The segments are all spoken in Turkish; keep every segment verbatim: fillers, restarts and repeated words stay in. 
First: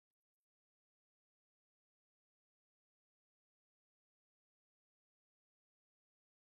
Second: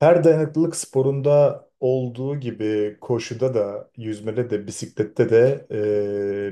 Her dayanıklılık sporunda olduğu gibi koşuda da, yüzmede de, bisiklette de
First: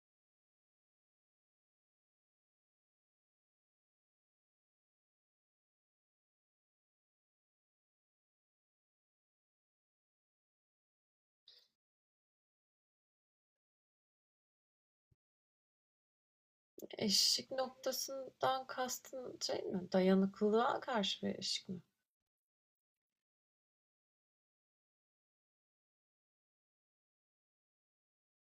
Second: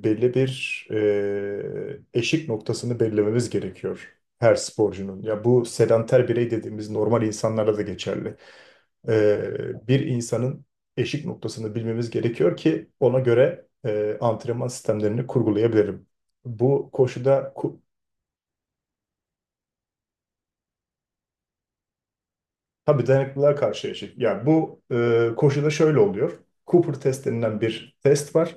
e, belli bir e, eşik noktasını belirlememiz gerekiyor her sporcunun. Ya bu sedanter birey dediğimiz normal insanlara da geçerli. E, bir insanın eşik noktasını bilmemiz gerekiyor ki ona göre e, antrenman sistemlerini kurgulayabilirim. Bu Eşik koşuda noktasından kastın şey mi? Dayanıklılığa karşı bir eşik mi? Tabii dayanıklılığa karşı yaşıyor. Yani bu e, koşuda şöyle oluyor. Cooper test denilen bir test var.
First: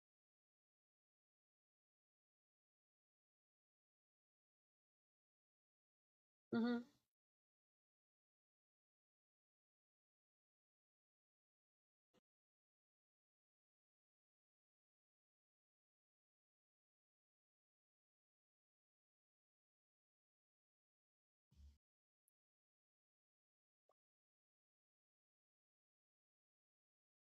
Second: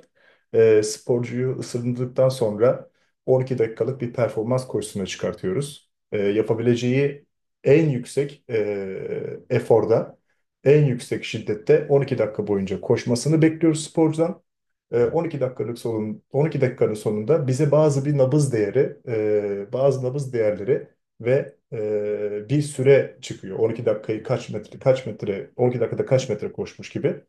E, sporcuyu ısındırdıktan sonra on iki dakikalık bir performans koşusuna çıkartıyoruz. E, Hı hı. Yapabileceği en yüksek e, eforda, en yüksek şiddette on iki dakika boyunca koşmasını bekliyoruz sporcudan. E, 12 dakikalık sonun, on iki dakikanın sonunda bize bazı bir nabız değeri, e, bazı nabız değerleri ve e, bir süre çıkıyor. 12 dakikayı kaç metre kaç metre on iki dakikada kaç metre koşmuş gibi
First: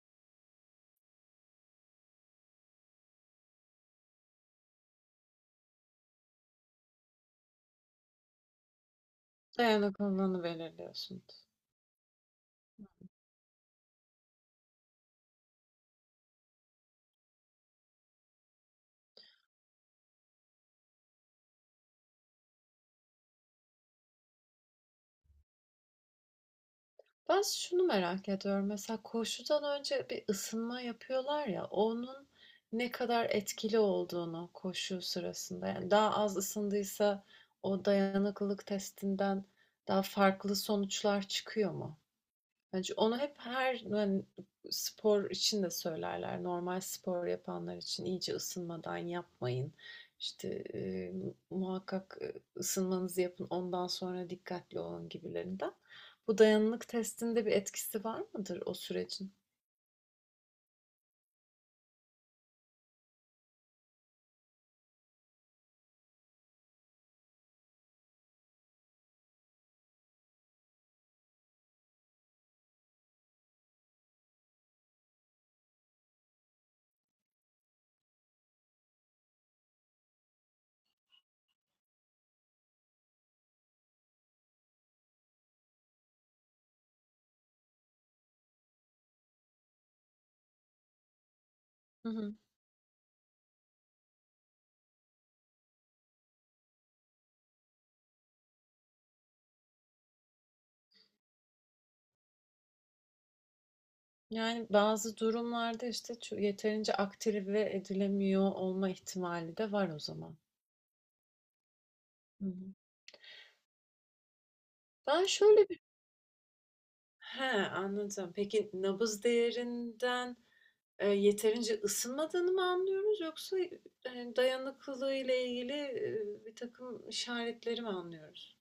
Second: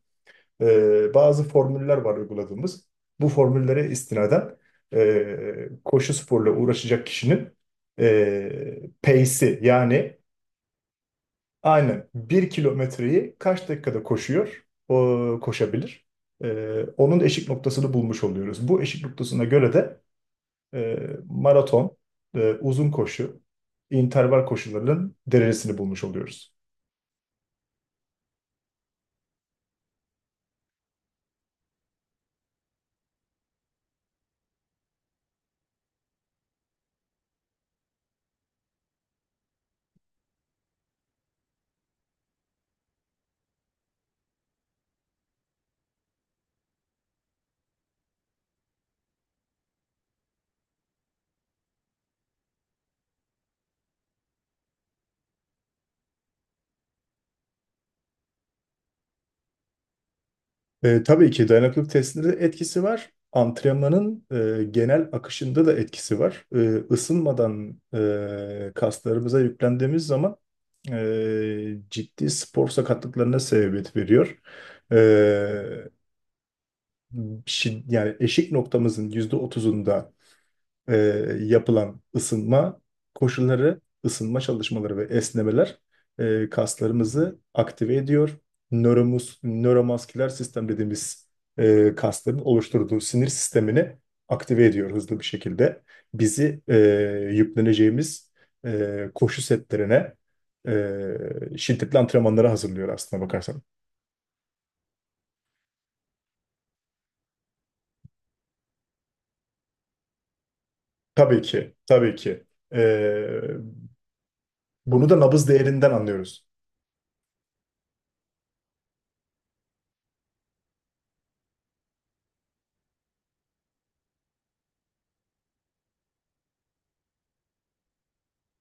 e, bazı formüller var uyguladığımız. Bu formüllere istinaden e, koşu sporla uğraşacak kişinin e, pace'i yani Dayanıklılığını belirliyorsunuz. aynen bir kilometreyi kaç dakikada koşuyor o koşabilir. E, Onun eşik noktasını bulmuş oluyoruz. Bu eşik noktasına göre de e, maraton, e, uzun koşu, interval koşularının derecesini bulmuş oluyoruz. Ben şunu merak ediyorum. Mesela koşudan önce bir ısınma yapıyorlar ya, onun ne kadar etkili olduğunu koşu sırasında. Yani daha az ısındıysa o dayanıklılık testinden daha farklı sonuçlar çıkıyor mu? Bence onu hep her yani spor için de söylerler. Normal spor yapanlar için iyice ısınmadan yapmayın. İşte e, muhakkak e, ısınmanızı yapın, ondan sonra dikkatli olun gibilerinden. Bu dayanıklık testinde bir etkisi var mıdır o sürecin? E, tabii ki dayanıklılık testinde de etkisi var. Antrenmanın e, genel akışında da etkisi var. E, ısınmadan e, kaslarımıza yüklendiğimiz zaman e, ciddi spor sakatlıklarına sebebiyet veriyor. E, şi- Yani eşik noktamızın yüzde otuzunda e, yapılan ısınma koşulları, ısınma çalışmaları ve esnemeler e, kaslarımızı aktive ediyor. Nöromus, nöromasküler sistem dediğimiz e, Hı hı. kasların oluşturduğu sinir sistemini aktive ediyor hızlı bir şekilde. Bizi e, yükleneceğimiz e, koşu setlerine, e, şiddetli antrenmanlara hazırlıyor aslına bakarsan. Yani bazı durumlarda işte ço- yeterince aktive edilemiyor olma ihtimali de var o zaman. Tabii ki, tabii ki. Hı hı. E, Bunu da Ben nabız şöyle bir... değerinden anlıyoruz. He, anladım. Peki nabız değerinden Eee, yeterince ısınmadığını mı anlıyoruz yoksa, eee, hani, dayanıklılığı ile ilgili, e, bir takım işaretleri mi anlıyoruz?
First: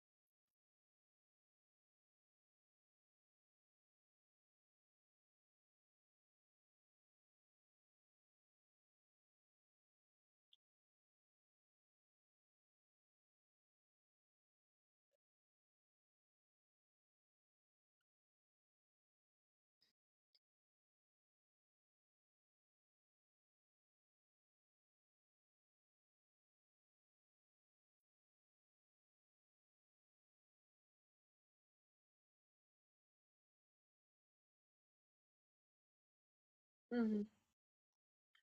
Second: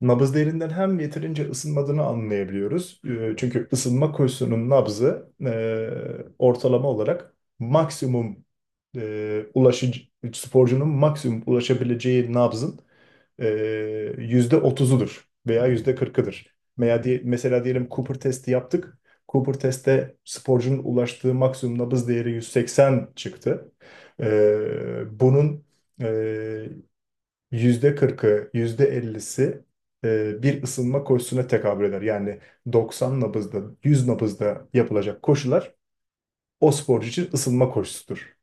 Nabız derinden hem yeterince ısınmadığını anlayabiliyoruz. Ee, Çünkü ısınma koşusunun nabzı e, ortalama olarak maksimum e, ulaşıcı, sporcunun maksimum ulaşabileceği nabzın e, yüzde otuzudur veya yüzde kırkıdır. Veya di- mesela diyelim Cooper testi yaptık. Cooper testte sporcunun ulaştığı maksimum nabız değeri yüz seksen çıktı. Ee, bunun e, yüzde kırkı, yüzde %50'si e, bir ısınma koşusuna tekabül eder. Yani doksan nabızda, yüz nabızda yapılacak koşular o Hı sporcu hı. için ısınma koşusudur.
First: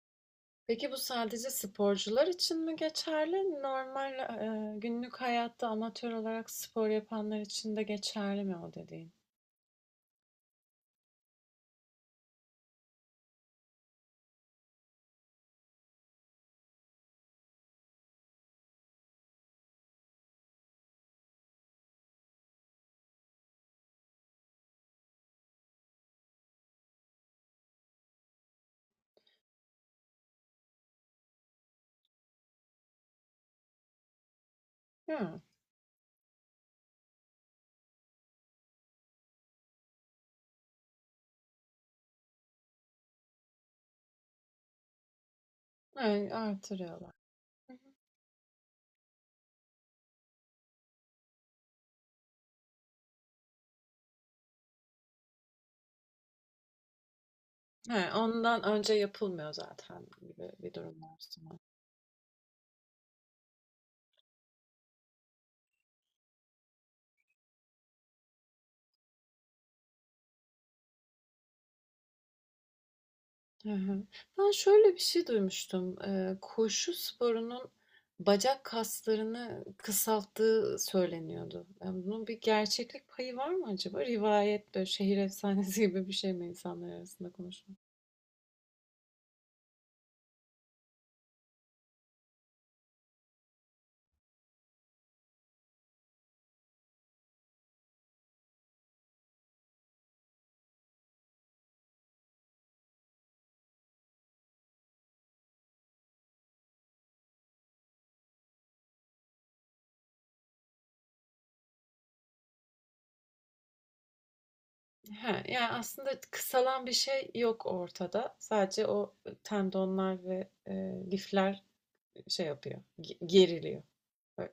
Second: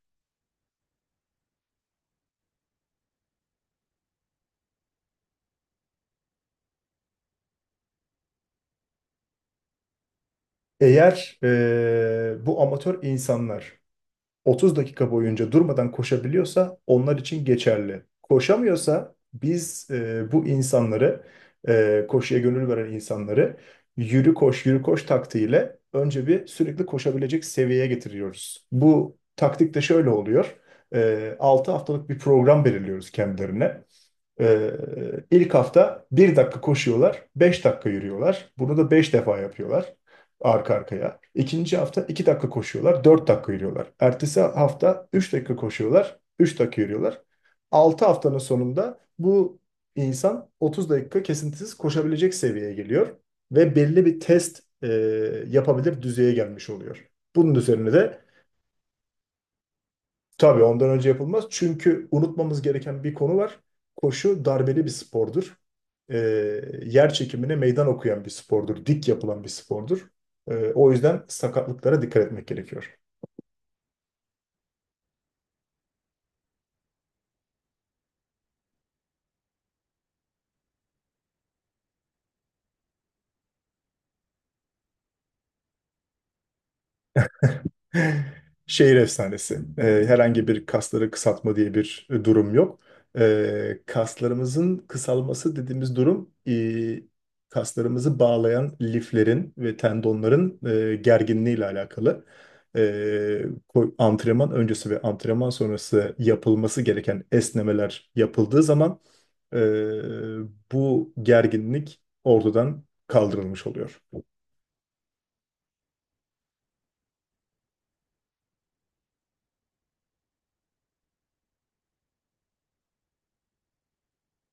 Peki bu sadece sporcular için mi geçerli? Normal, eee, günlük hayatta amatör olarak spor yapanlar için de geçerli mi o dediğin? Eğer e, bu amatör insanlar otuz dakika boyunca durmadan koşabiliyorsa onlar için geçerli. Koşamıyorsa biz e, bu insanları, e, koşuya gönül veren insanları, yürü koş yürü koş taktiğiyle önce bir sürekli koşabilecek seviyeye getiriyoruz. Bu taktik de şöyle oluyor. E, altı haftalık bir program belirliyoruz kendilerine. Ee, Hıı. ilk hafta bir dakika koşuyorlar, beş dakika yürüyorlar. Bunu da beş defa yapıyorlar arka arkaya. İkinci hafta iki dakika koşuyorlar, dört dakika yürüyorlar. Ertesi hafta üç dakika koşuyorlar, Evet, üç dakika artırıyorlar. yürüyorlar. Hı hı. Altı haftanın sonunda bu insan otuz dakika kesintisiz koşabilecek seviyeye geliyor ve belli bir test e, yapabilir düzeye gelmiş oluyor. Bunun üzerine He, de ondan önce yapılmıyor zaten gibi Tabii bir ondan durum önce var yapılmaz. o. Çünkü unutmamız gereken bir konu var. Koşu darbeli bir spordur. Ee, Yer çekimine meydan okuyan bir spordur. Dik yapılan bir spordur. Ee, o yüzden sakatlıklara dikkat etmek gerekiyor. Hı hı. Ben şöyle bir şey duymuştum. Ee, koşu sporunun bacak kaslarını kısalttığı söyleniyordu. Yani bunun bir gerçeklik payı var mı acaba? Rivayet böyle şehir efsanesi gibi bir şey mi insanlar arasında konuşulan? Şehir efsanesi. Ee, herhangi bir kasları kısaltma diye bir e, durum yok. Ee, kaslarımızın kısalması dediğimiz durum e, kaslarımızı bağlayan liflerin ve tendonların e, gerginliği ile alakalı. Ee, ko- Antrenman öncesi ve antrenman sonrası yapılması gereken esnemeler yapıldığı zaman e, bu gerginlik ortadan kaldırılmış oluyor. He, yani aslında kısalan bir şey yok ortada. Sadece o e, tendonlar ve e, lifler şey yapıyor, ge- geriliyor. Böyle,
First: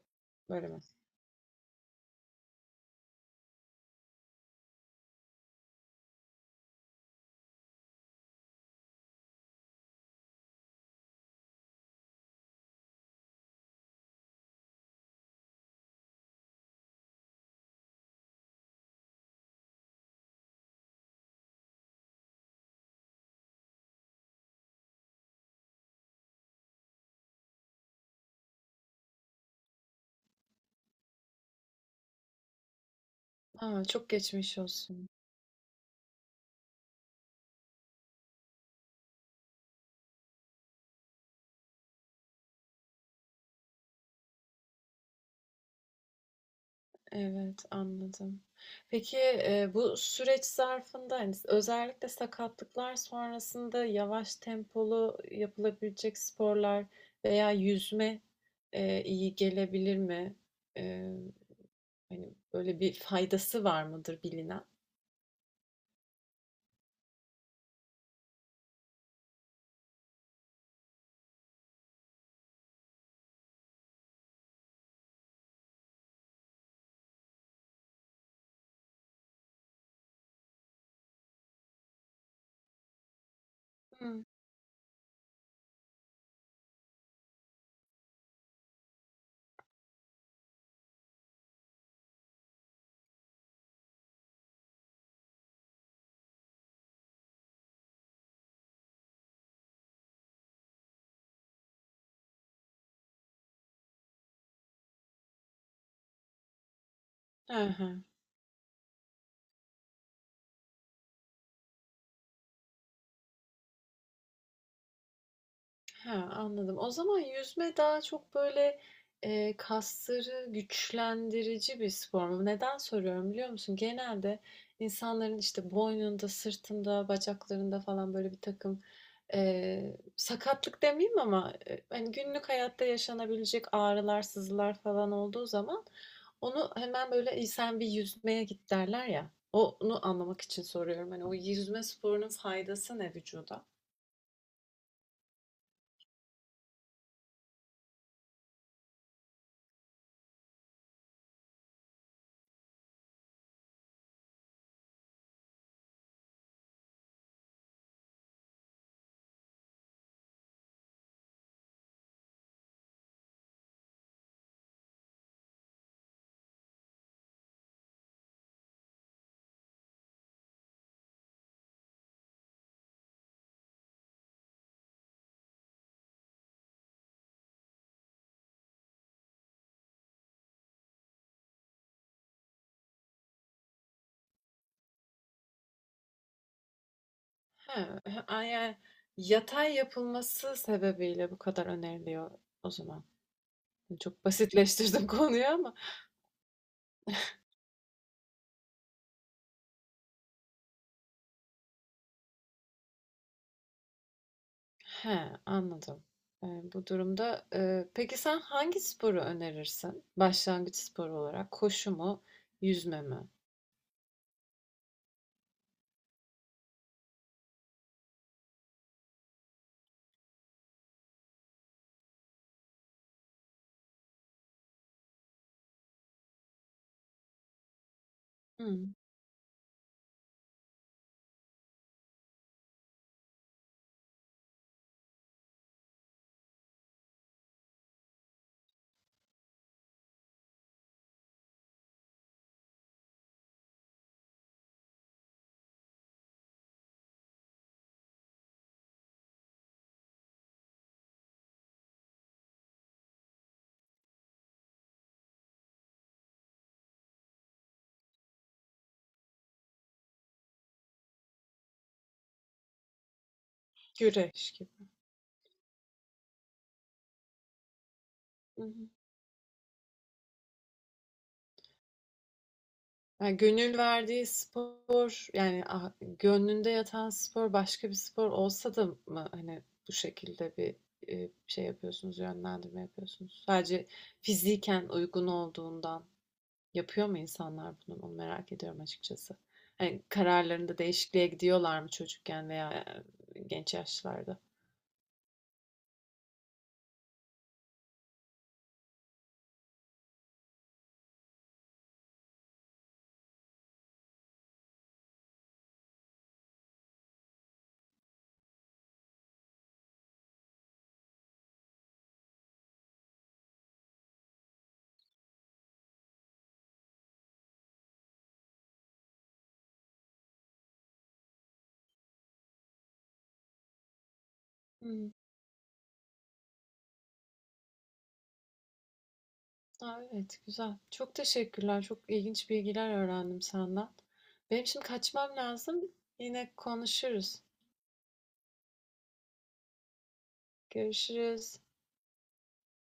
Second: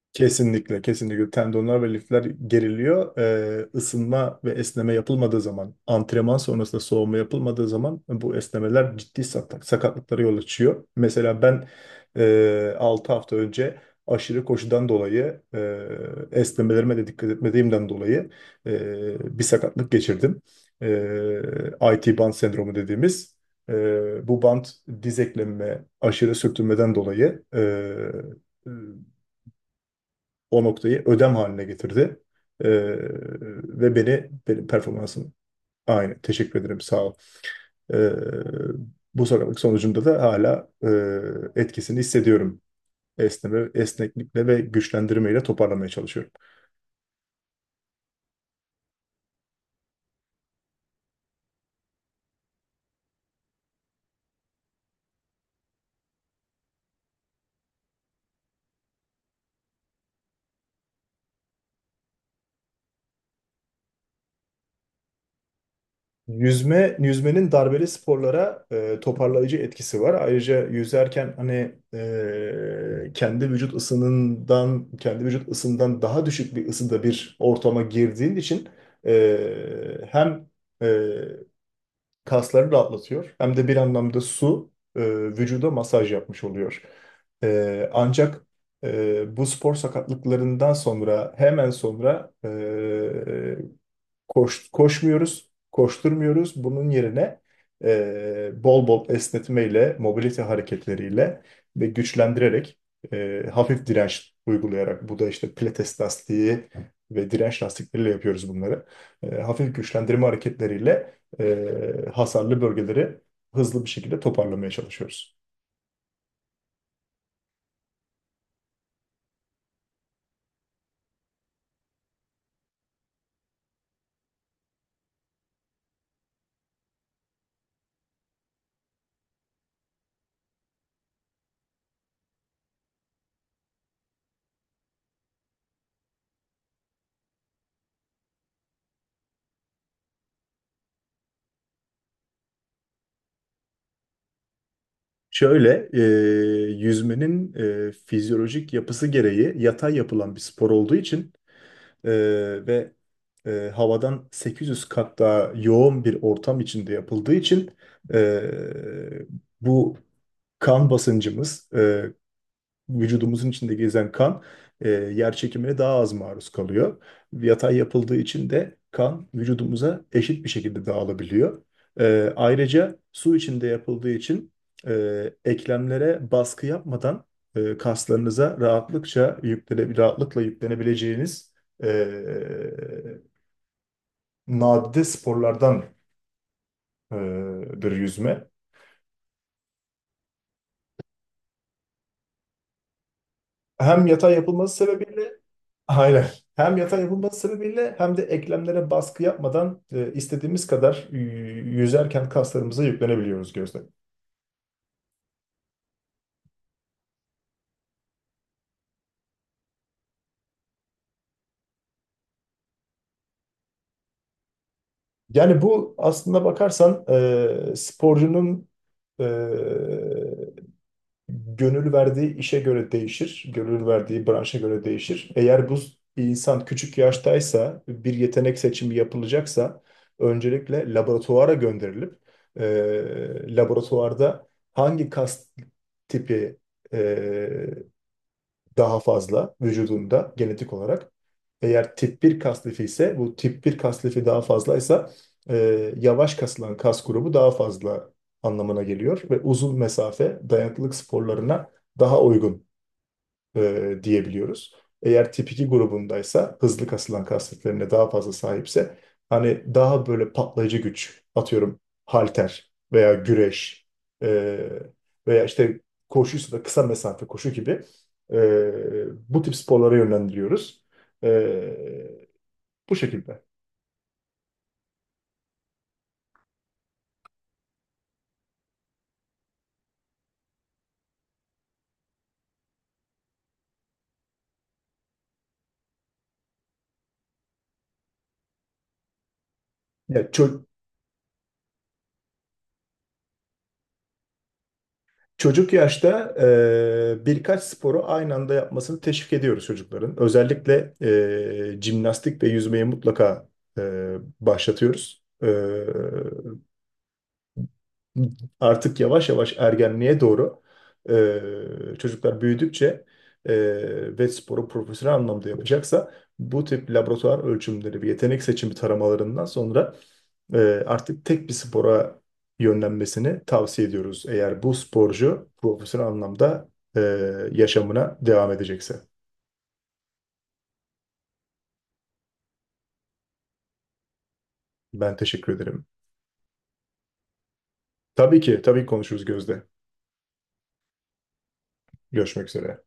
böyle mi? Kesinlikle, kesinlikle tendonlar ve lifler geriliyor. Ee, ısınma ve esneme yapılmadığı zaman, antrenman sonrasında soğuma yapılmadığı zaman bu esnemeler ciddi sakat- sakatlıklara yol açıyor. Mesela ben e, altı hafta önce aşırı koşudan dolayı, e, esnemelerime de dikkat etmediğimden dolayı e, bir sakatlık geçirdim. E, I T band sendromu dediğimiz. e, bu band diz eklemime aşırı sürtünmeden dolayı e, o noktayı ödem haline getirdi. Ee, A, Ve çok beni, geçmiş benim olsun. performansım aynı. Teşekkür ederim, sağ ol. Ee, Bu sakatlık sonucunda da hala e, etkisini hissediyorum. Esneme, esneklikle ve güçlendirmeyle toparlamaya çalışıyorum. Evet, anladım. Peki, eee, bu süreç zarfında, hani, özellikle sakatlıklar sonrasında yavaş tempolu yapılabilecek sporlar veya yüzme, eee, iyi gelebilir mi? Eee, hani, böyle bir faydası var mıdır bilinen? Yüzme, yüzmenin darbeli sporlara e, toparlayıcı etkisi var. Ayrıca yüzerken hani e, kendi vücut ısınından, kendi vücut ısından daha düşük bir ısıda bir ortama girdiğin için e, hem e, kasları rahatlatıyor hem de bir anlamda Hımm. su e, vücuda masaj yapmış oluyor. E, ancak e, bu spor sakatlıklarından sonra hemen sonra e, Koş, koşmuyoruz, koşturmuyoruz. Bunun yerine e, bol bol esnetmeyle, mobilite hareketleriyle ve güçlendirerek, e, hafif direnç uygulayarak, bu da işte pilates lastiği ve direnç He he. lastikleriyle yapıyoruz bunları. E, hafif güçlendirme hareketleriyle e, hasarlı bölgeleri hızlı bir şekilde toparlamaya çalışıyoruz. He, anladım. O zaman yüzme daha çok böyle, eee, kasları güçlendirici bir spor mu? Neden soruyorum biliyor musun? Genelde insanların işte boynunda, sırtında, bacaklarında falan böyle birtakım, eee, sakatlık demeyeyim ama, eee, hani günlük hayatta yaşanabilecek ağrılar, sızılar falan olduğu zaman onu hemen böyle, "İyi, sen bir yüzmeye git." derler ya. Onu anlamak için soruyorum. Hani o yüzme sporunun faydası ne vücuda? Şöyle, e, yüzmenin e, fizyolojik yapısı gereği yatay yapılan bir spor olduğu için e, ve e, havadan sekiz yüz kat daha yoğun bir ortam içinde yapıldığı için e, bu kan basıncımız, e, vücudumuzun içinde gezen kan e, yer çekimine daha az maruz kalıyor. Yatay yapıldığı için de kan vücudumuza eşit bir şekilde dağılabiliyor. E, ayrıca su içinde yapıldığı için e, eklemlere baskı yapmadan e, kaslarınıza rahatlıkça yüklene, rahatlıkla yüklenebileceğiniz e, nadide sporlardandır Ha, ha, a- yüzme. yani yatay yapılması sebebiyle bu kadar öneriliyor o zaman. Hani Hem çok yatay yapılması basitleştirdim sebebiyle. konuyu ama. Aynen. Hem yatay yapılması sebebiyle hem de eklemlere baskı yapmadan e, istediğimiz kadar y- yüzerken kaslarımıza yüklenebiliyoruz gözle. He, anladım. E, bu durumda e, peki sen hangi sporu önerirsin? Başlangıç sporu olarak koşu mu, yüzme mi? Yani bu aslında bakarsan e, sporcunun e, gönül verdiği işe göre değişir, gönül verdiği branşa göre değişir. Eğer bu insan küçük yaştaysa, bir yetenek Hmm, seçimi yapılacaksa, öncelikle laboratuvara gönderilip, e, laboratuvarda hangi kas tipi e, daha fazla vücudunda genetik olarak. Eğer tip bir kas lifi ise bu tip bir kas lifi daha fazlaysa e, yavaş kasılan kas grubu daha fazla anlamına geliyor ve uzun mesafe dayanıklılık sporlarına daha uygun e, diyebiliyoruz. Eğer tip iki grubundaysa hızlı kasılan kas setlerine daha fazla sahipse hani daha böyle patlayıcı güç atıyorum halter veya güreş, güreş e, veya işte koşuysa da kısa mesafe koşu gibi gibi. e, bu tip sporlara yönlendiriyoruz. E, Bu Ya şekilde. gönül verdiği spor yani ah- gönlünde yatan spor başka bir spor olsa da mı hani bu şekilde bir e, şey yapıyorsunuz, yönlendirme yapıyorsunuz? Sadece fiziken uygun olduğundan yapıyor mu insanlar bunu? Onu merak ediyorum açıkçası. Hani Yani çö- kararlarında değişikliğe gidiyorlar mı çocukken veya e, genç yaşlarda? Çocuk yaşta e, birkaç sporu aynı anda yapmasını teşvik ediyoruz çocukların. Özellikle e, jimnastik ve yüzmeyi mutlaka e, başlatıyoruz. E, artık yavaş yavaş ergenliğe doğru, e, çocuklar büyüdükçe e, ve sporu profesyonel anlamda yapacaksa bu tip laboratuvar ölçümleri ve yetenek seçimi taramalarından sonra e, artık tek bir spora yönlenmesini tavsiye ediyoruz. Eğer bu Hmm. sporcu profesyonel anlamda e, yaşamına devam edecekse. Aa, evet güzel. Çok teşekkürler. Çok ilginç bilgiler öğrendim senden. Benim şimdi Ben kaçmam teşekkür lazım. ederim. Yine konuşuruz. Tabii ki, tabii ki konuşuruz Gözde. Görüşürüz. Görüşmek üzere.